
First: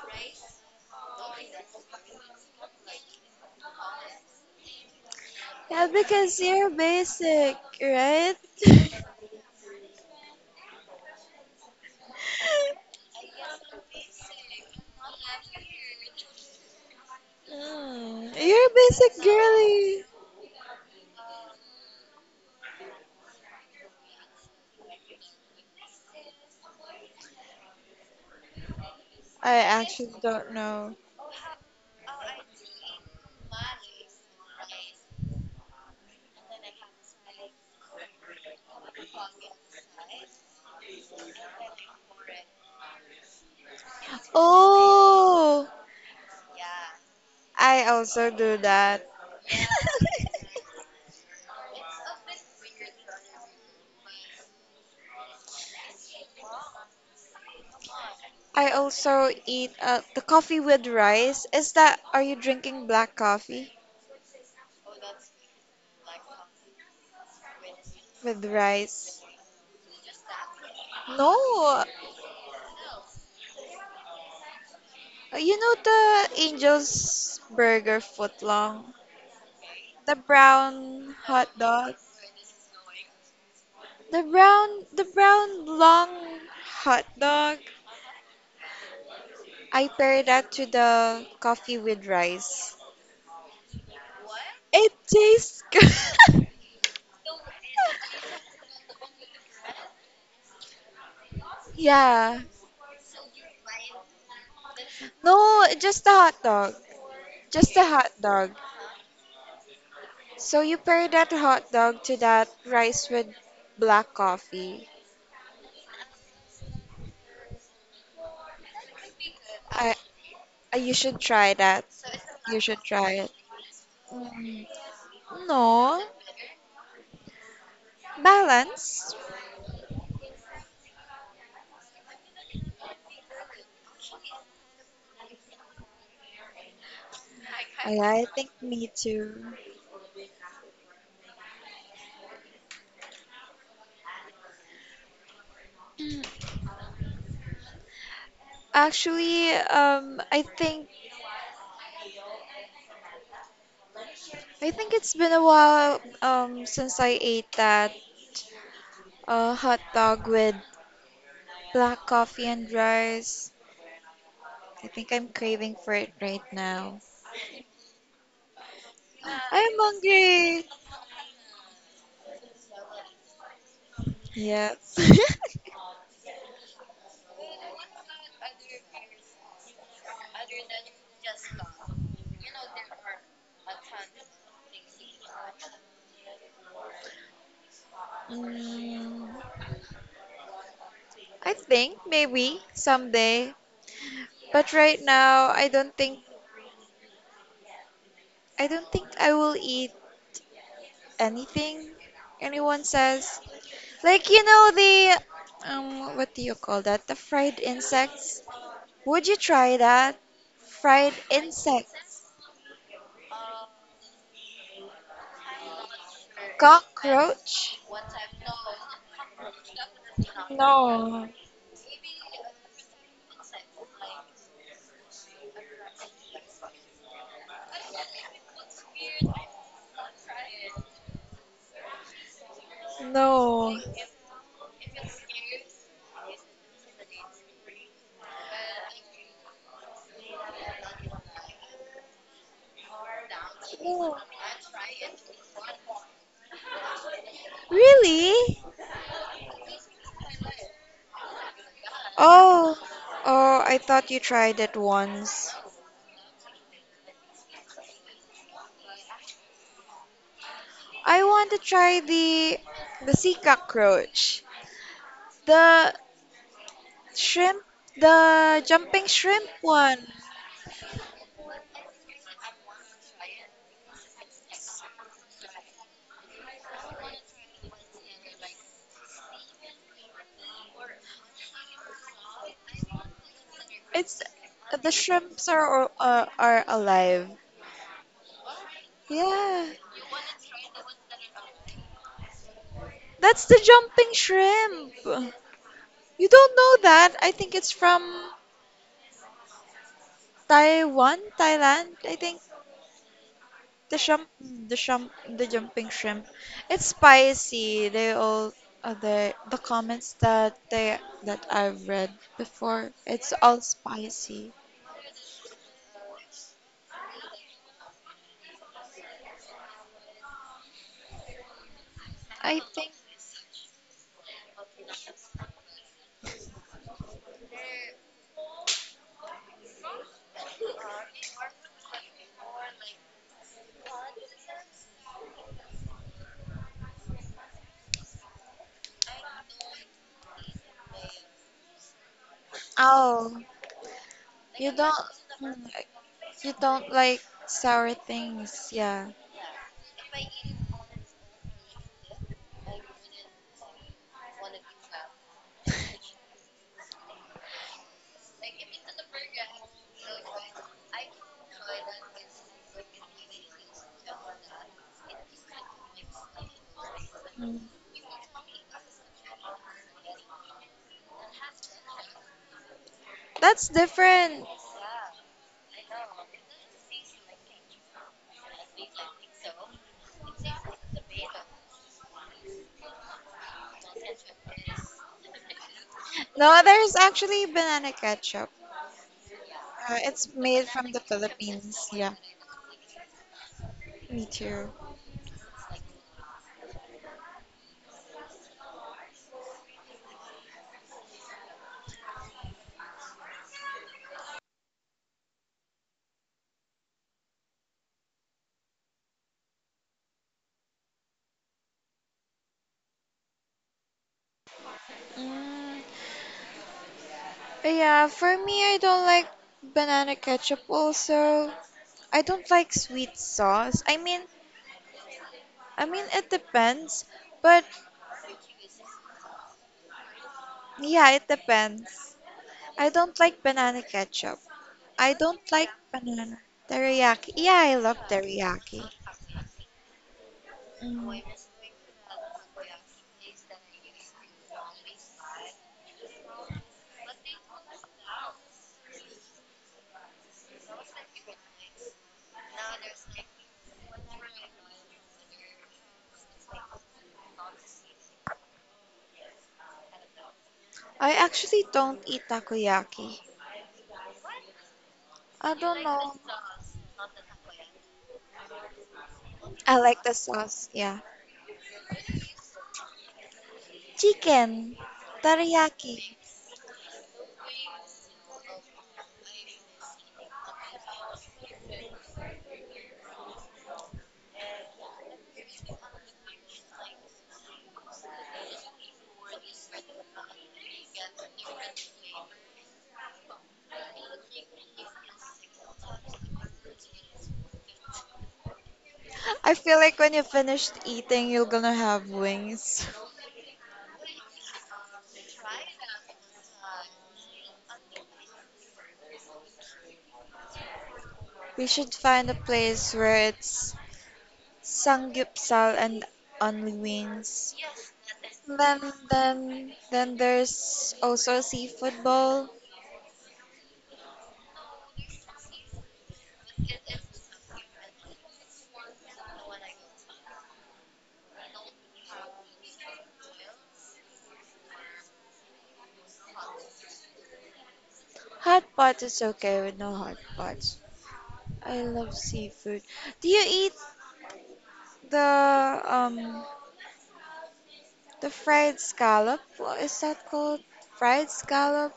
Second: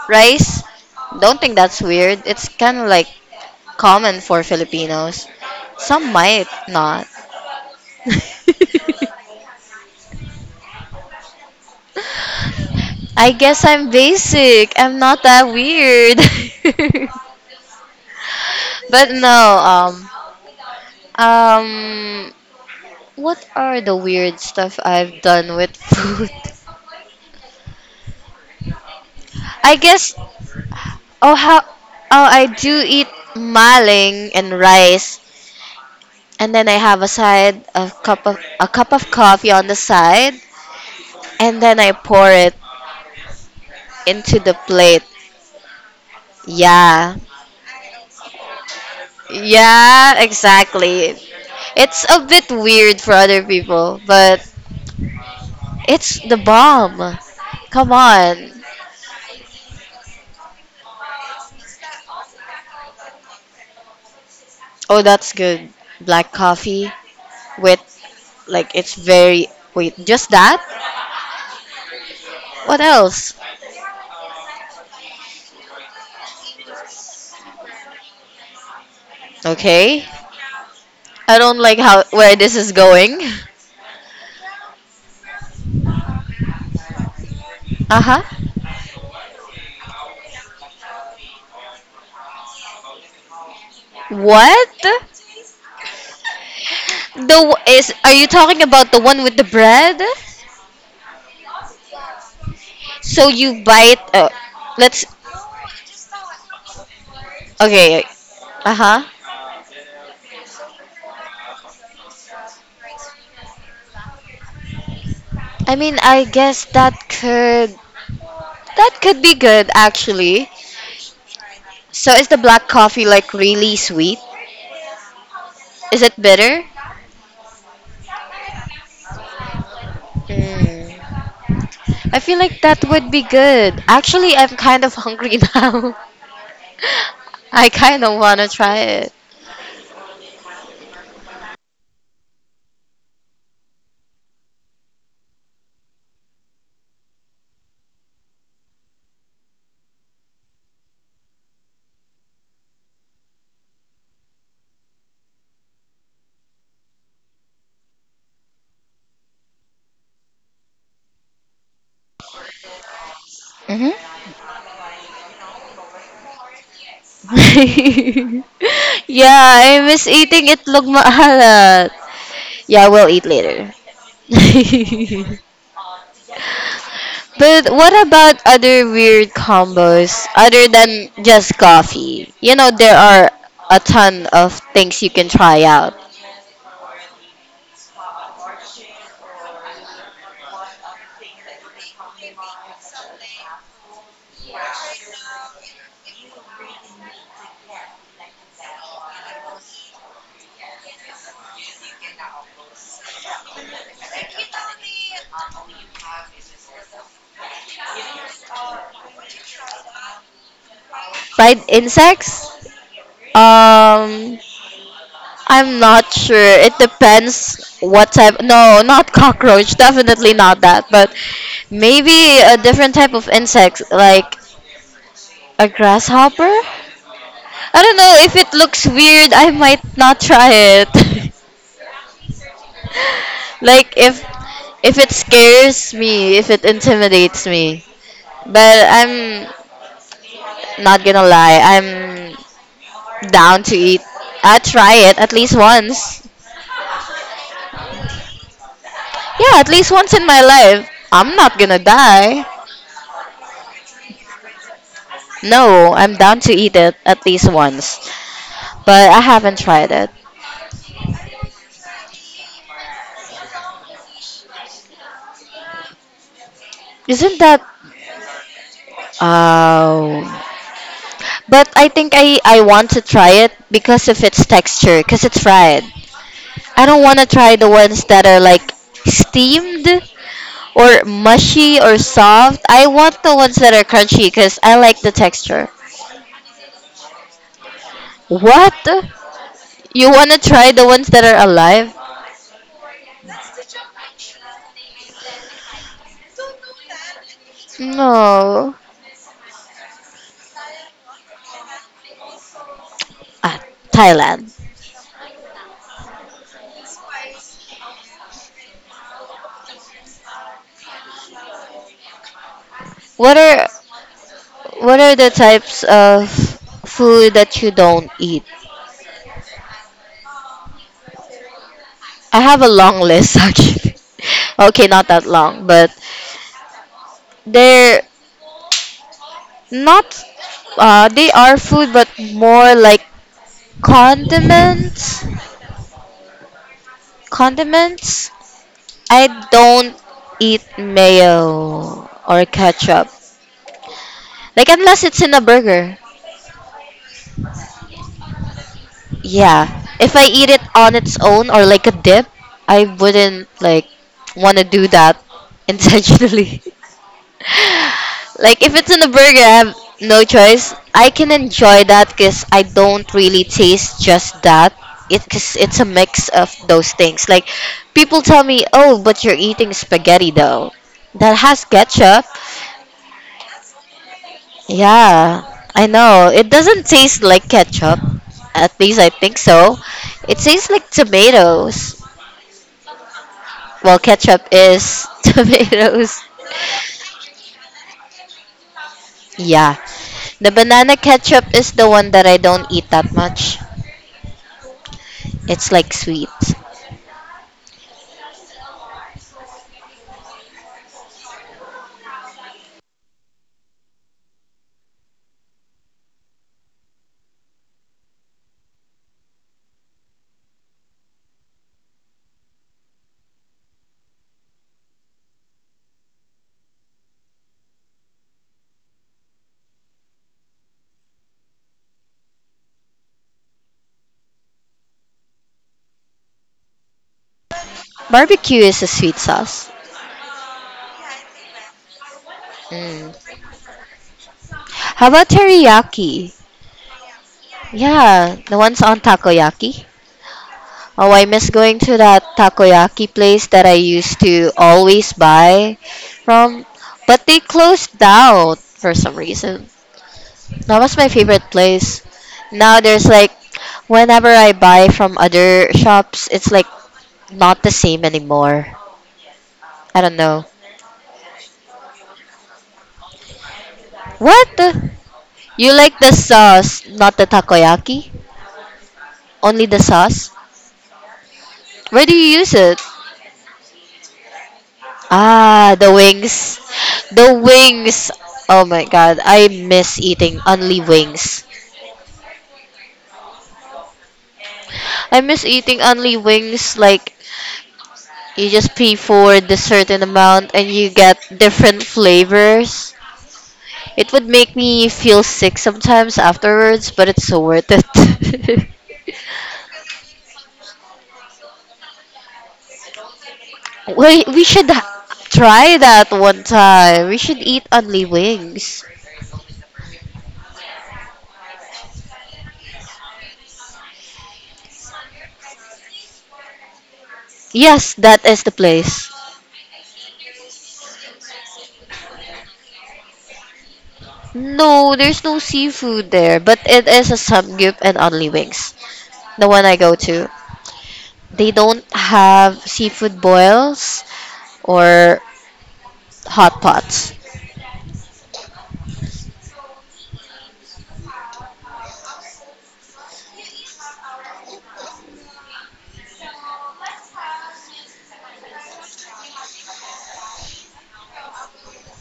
A: rice. Don't think that's weird. It's kind of like common for Filipinos.
B: Yeah,
A: Some
B: because
A: might
B: you're
A: not.
B: basic, right?
A: I guess I'm basic. I'm not that weird.
B: Mm, you're a
A: But
B: basic
A: no,
B: girly.
A: um, what are the weird stuff I've done with food?
B: I
A: I guess,
B: actually don't know.
A: oh, how, oh, I do eat maling and rice. And then I have a side of cup of a cup of coffee on the side, and then I pour it into the plate.
B: Oh,
A: Yeah.
B: I also do that.
A: Yeah, exactly. It's a bit weird for other people, but it's the bomb. Come on.
B: I also eat the coffee with rice. Is that, are you drinking black coffee
A: Oh, that's good. Black coffee with,
B: with
A: like it's
B: rice?
A: very, wait, just that?
B: No,
A: What else?
B: You know the Angel's Burger footlong,
A: Okay.
B: the brown
A: I
B: hot
A: don't like
B: dog,
A: how, where this is going.
B: the brown long hot dog.
A: Uh-huh.
B: I pair that to the coffee with rice.
A: What? The
B: It tastes good.
A: is are you talking about the one with the bread?
B: yeah.
A: So you bite let's,
B: No, just the hot dog. Just the
A: okay.
B: hot dog.
A: Uh-huh.
B: So you pair that hot dog to that rice with black coffee.
A: I mean, I guess that could, that could be good
B: I,
A: actually.
B: I you should try that.
A: So is the
B: You
A: black
B: should
A: coffee
B: try
A: like
B: it.
A: really sweet?
B: Mm,
A: Is
B: no,
A: it bitter?
B: balance.
A: Mm. I feel like that would be good. Actually, I'm kind of hungry now. I kind
B: Yeah,
A: of
B: I
A: want to
B: think
A: try
B: me
A: it.
B: too. Actually, I think it's been a while since I ate that hot dog with black coffee and rice.
A: Mm-hmm.
B: I think I'm craving for it right now.
A: Yeah,
B: I'm
A: I miss eating
B: hungry.
A: itlog maalat. Yeah, we'll eat later.
B: Yes.
A: But what about other weird combos other than just coffee? You know, there are a ton of things you can try out.
B: Mm, I think maybe someday, but right now I don't think I will eat anything anyone says. Like you know the what do you call that? The fried insects. Would you try that? Fried
A: Fried
B: insect
A: insects? Um, I'm not sure. It depends
B: cockroach?
A: what type. No, not cockroach. Definitely not that. But
B: No.
A: maybe a different type of insect, like a grasshopper? I don't know. If it looks weird, I might not try it.
B: No.
A: Like if it scares me, if it intimidates me. But I'm not gonna lie, I'm down to eat.
B: No.
A: I try it at least once.
B: Really?
A: Yeah, at least once in my life. I'm not gonna die.
B: Oh, oh, I thought you tried it once.
A: No, I'm down to eat it at least once. But I haven't tried it.
B: I want to try the sea cockroach, the
A: Isn't that,
B: shrimp, the jumping shrimp one.
A: oh but I think I want to try it because of its texture, because it's fried. I don't want to try the ones that are like steamed or mushy or soft. I want the ones that are
B: It's
A: crunchy because I
B: the
A: like the
B: shrimps
A: texture.
B: are alive.
A: What?
B: Yeah,
A: You want to try the ones that are alive?
B: that's the jumping shrimp. You don't know that? I think it's from
A: No.
B: Taiwan, Thailand, I think.
A: Ah, Thailand.
B: The jumping shrimp. It's spicy. The comments that they that I've read before.
A: What
B: It's all
A: are
B: spicy.
A: what are the types of food that you don't eat? I have
B: I
A: a
B: think.
A: long list actually. Okay, not that long, but they're not they are food but more like, Condiments? Condiments? I don't eat mayo or ketchup.
B: Oh,
A: Like,
B: you don't.
A: unless it's in a
B: Hmm,
A: burger.
B: you don't like sour things. Yeah.
A: Yeah. If I eat it on its own or like a dip, I wouldn't like want to do that intentionally. Like if it's in a burger, I have no choice. I can enjoy that because I don't really taste just that. It, because it's a mix of those things. Like
B: Mm.
A: people tell me, "Oh, but you're eating spaghetti though. That has ketchup."
B: That's different.
A: Yeah, I know. It doesn't taste like ketchup. At least I think so. It tastes like tomatoes. Well, ketchup is tomatoes.
B: No, there's actually banana ketchup.
A: Yeah.
B: It's
A: The
B: made
A: banana
B: from the
A: ketchup is the
B: Philippines.
A: one
B: Yeah.
A: that I don't eat that much.
B: Me too.
A: It's like sweet.
B: Mm. Yeah, for me, I don't like banana ketchup also. I don't like sweet sauce. I mean it depends, but
A: Barbecue is a sweet sauce.
B: yeah, it depends. I don't
A: Mm.
B: like banana ketchup.
A: How
B: I
A: about
B: don't like
A: teriyaki?
B: banana teriyaki. Yeah, I love
A: Yeah, the ones
B: teriyaki.
A: on takoyaki. Oh, I
B: Mm.
A: miss going to that takoyaki place that I used to always buy from, but they closed down for some reason. That was my favorite place. Now there's like, whenever I buy from other shops, it's like not the same anymore. I don't know.
B: I actually don't eat takoyaki.
A: What?
B: I
A: You
B: don't
A: like the
B: know.
A: sauce, not the takoyaki? Only the
B: I like the
A: sauce?
B: sauce. Yeah,
A: Where do you use it?
B: chicken
A: Ah, the
B: teriyaki.
A: wings. The wings. Oh my god, I miss eating only wings. I miss eating only wings, like you just pay for the certain amount and you get different flavors. It would make me feel sick sometimes afterwards, but it's so worth it.
B: I feel like when you finished eating, you're gonna have wings.
A: We should try that one time. We should eat only wings.
B: We should find a place where it's samgyeopsal and only wings.
A: Yes, that is the
B: Then,
A: place.
B: then, then there's also a seafood bowl.
A: No, there's no seafood there, but it is a samgyup and only wings. The one I go to. They don't have seafood boils or hot pots.
B: Hot pot is okay with no hot pots. I love seafood. Do you eat the um the fried scallop? What is that called? Fried scallop?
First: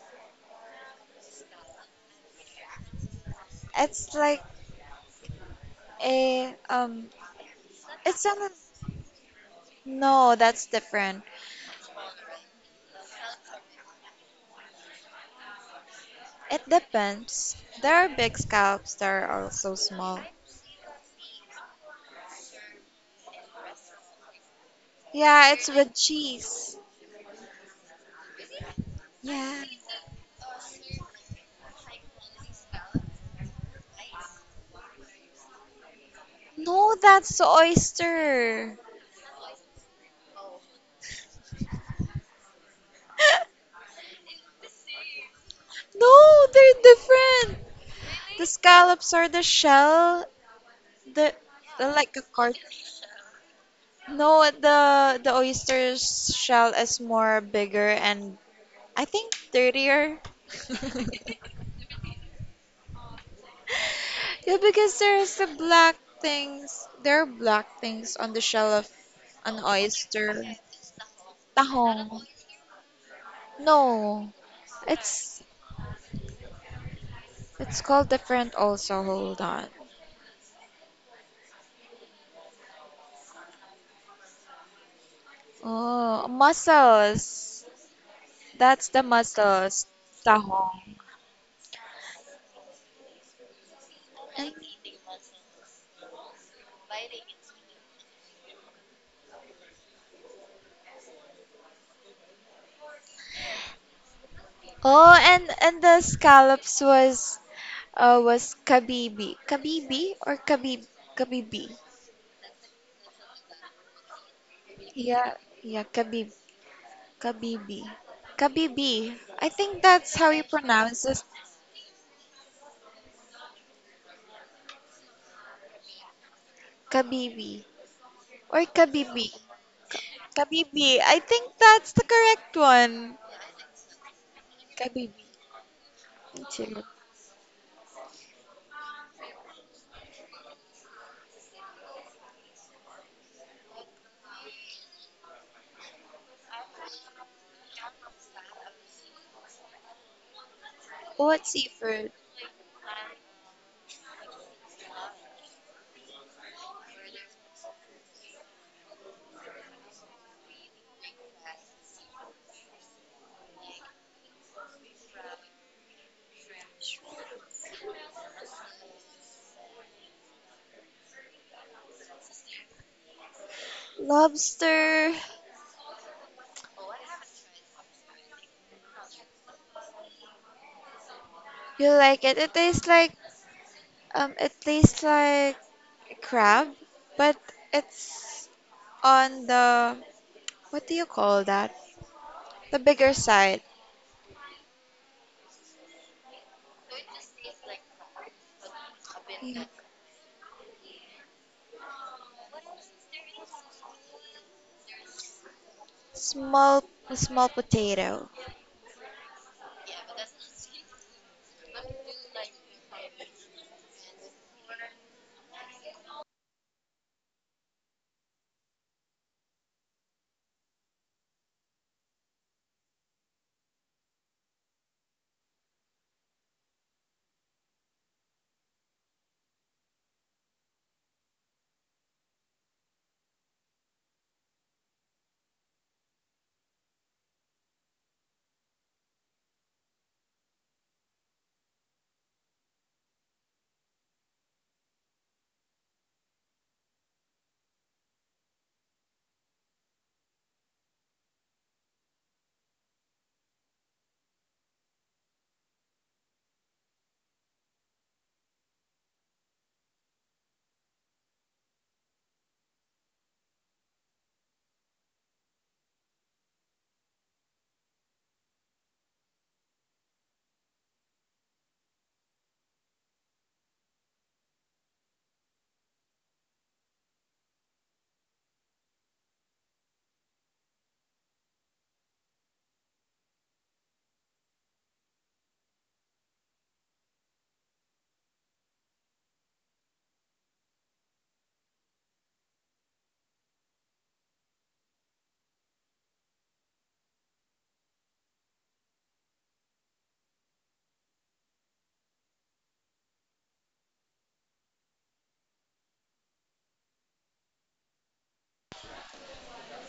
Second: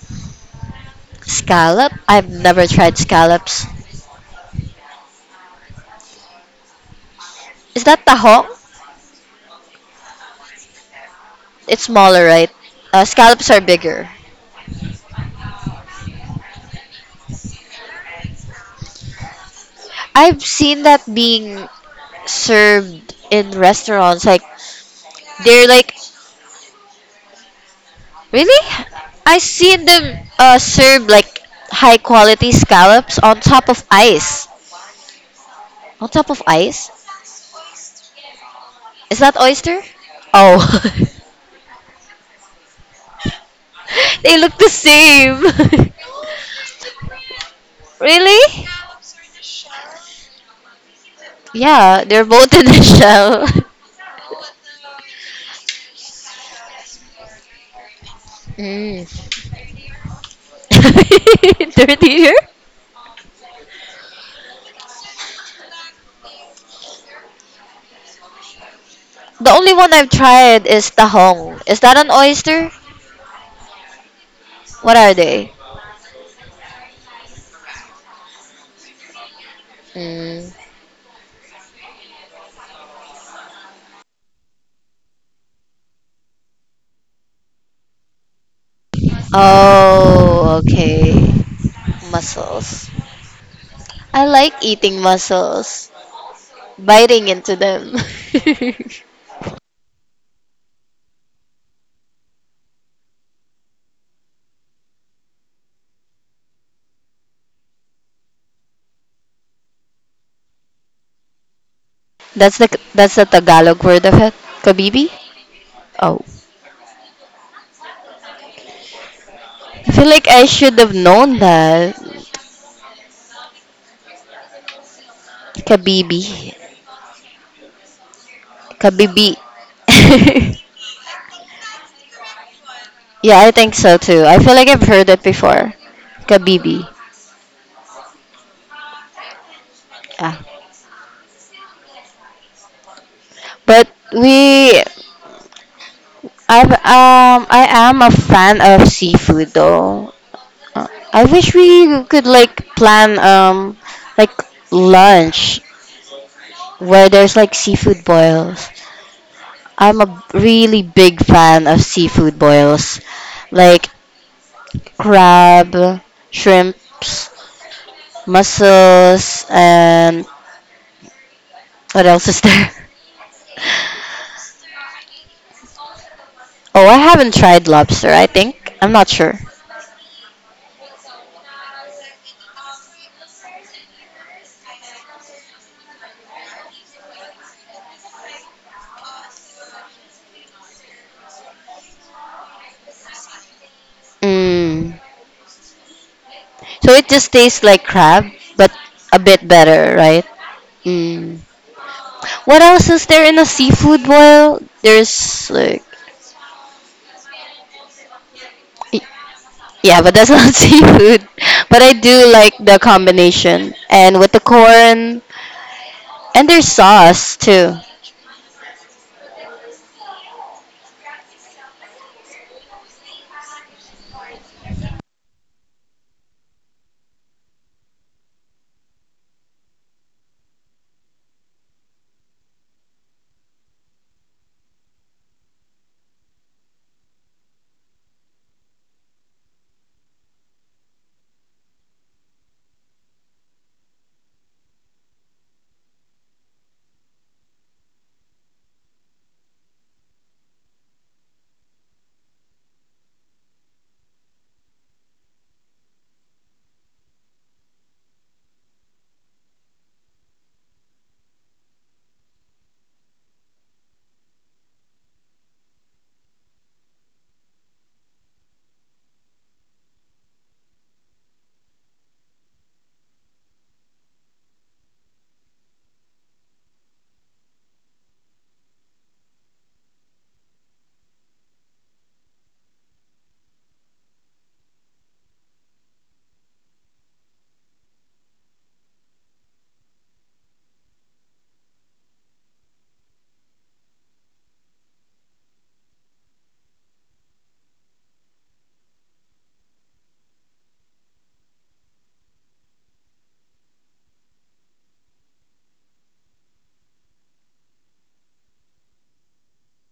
A: Scallop? I've never tried scallops.
B: It's like a.
A: Is that
B: It's on
A: tahong?
B: a no, that's different.
A: It's smaller, right? Scallops are bigger.
B: It depends. There are big scallops, there are also small.
A: I've seen that being served in restaurants. Like
B: Yeah,
A: they're
B: it's
A: like,
B: with cheese.
A: Really? I
B: Yeah.
A: seen them serve like high quality scallops on top of ice. On top of ice?
B: No, that's oyster.
A: Is that oyster? Oh, they look the same.
B: No, they're different. The
A: Really?
B: scallops are the shell, the, the
A: Yeah,
B: like a
A: they're both
B: cart.
A: in the shell.
B: No, the oyster's shell is more bigger and I think
A: Mm.
B: dirtier.
A: Dirtier?
B: Yeah, because there's the black things. There are black things on the shell of
A: The
B: an
A: only one I've
B: oyster.
A: tried is tahong. Is that an
B: Tahong.
A: oyster?
B: No.
A: What are
B: It's
A: they?
B: it's called different also. Hold on.
A: Mm.
B: Oh, mussels. That's the mussels.
A: Oh,
B: Tahong.
A: okay. Mussels. I like eating mussels, biting into them.
B: Oh, and the scallops was kabibi. Kabibi or kabib kabibi.
A: That's the that's the Tagalog word of it. Kabibi?
B: Yeah, yeah,
A: Oh.
B: kabib kabibi. Kabibi. I think
A: I feel
B: that's
A: like
B: how you
A: I should have
B: pronounce it.
A: known that. Kabibi.
B: Kabibi kabibi.
A: Kabibi.
B: Kabibi. I think that's the correct one.
A: Yeah, I think so too. I feel like I've heard
B: Kabibi.
A: it before.
B: Me too.
A: Kabibi. Ah. But we I've I am a fan of seafood though. Uh, I
B: What
A: wish we
B: seafood?
A: could like plan like lunch where there's like seafood boils. I'm a really big fan of seafood boils, like crab, shrimps, mussels, and what else is there?
B: Lobster.
A: Oh, I haven't tried lobster, I think. I'm not sure.
B: You like it? It tastes like crab, but it's on the what do you call that? The bigger side.
A: Mm. So it just tastes like crab, but a bit
B: Yeah.
A: better, right? Mm. What else is there in a seafood boil? There's like
B: Small small potato.
A: y- yeah, but that's not seafood. But I do like the combination, and with the corn and there's sauce too.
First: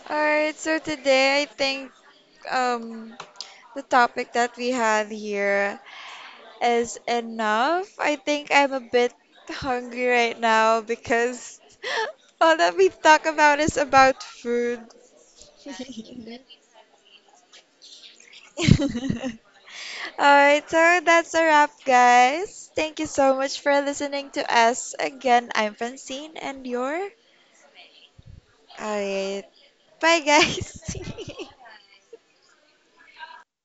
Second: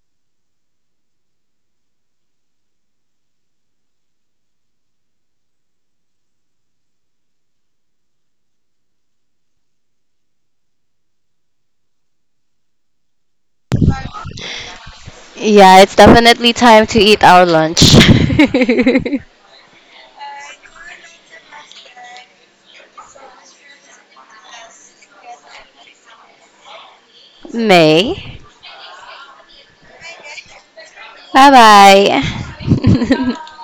B: Alright, so today I think um the topic that we had here. Is enough. I think I'm a bit hungry right now because all that we talk about is about food.
A: Yeah, it's definitely time to eat our lunch.
B: Alright, so that's a wrap, guys. Thank you so much for listening to us. Again, I'm Francine and you're.
A: May.
B: Alright, bye, guys.
A: Bye bye.